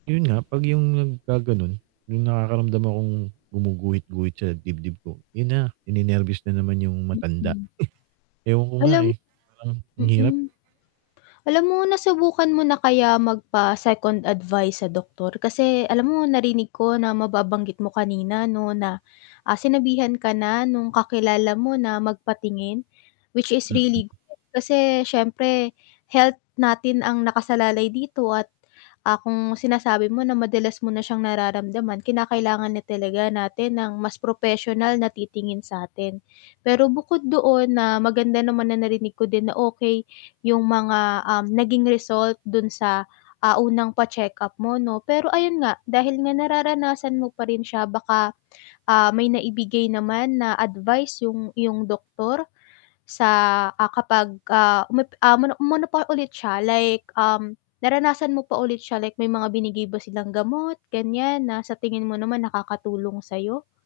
'Yon nga, 'pag 'yong nagkagano'n may nakakaramdam akong gumuguhit-guhit sa dibdib ko. 'Yon na, ninenerbyos na naman 'yong matanda. Mm. Ewan ko nga, Alam eh, parang ang hirap. mm. Alam mo nasubukan mo na kaya magpa-second advice sa doktor? Kasi alam mo narinig ko na mababanggit mo kanina, 'no, na, ah, sinabihan ka na no'ng kakilala mo na magpatingin, which is really Mm. good, kasi siyempre health natin ang nakasalalay dito at, ah, kung sinasabi mo na madalas mo na siyang nararamdaman, kinakailangan na talaga natin ng mas propesyonal na titingin sa 'tin. Pero bukod doon, na maganda naman na narinig ko din na okey 'yong mga, um, naging result do'n sa, ah, unang pa-check-up mo, 'no? Pero ayun nga, dahil nga nararanasan mo pa rin siya baka, ah, may naibigay naman na advice 'yong iyong doktor sa, ah, kapag, ah, umepe ah, mono umano pa ulit siya, like, um, naranasan mo pa ulit siya, like may mga binigay ba silang gamot, ganiyan, na sa tingin mo naman nakakatulong sayo?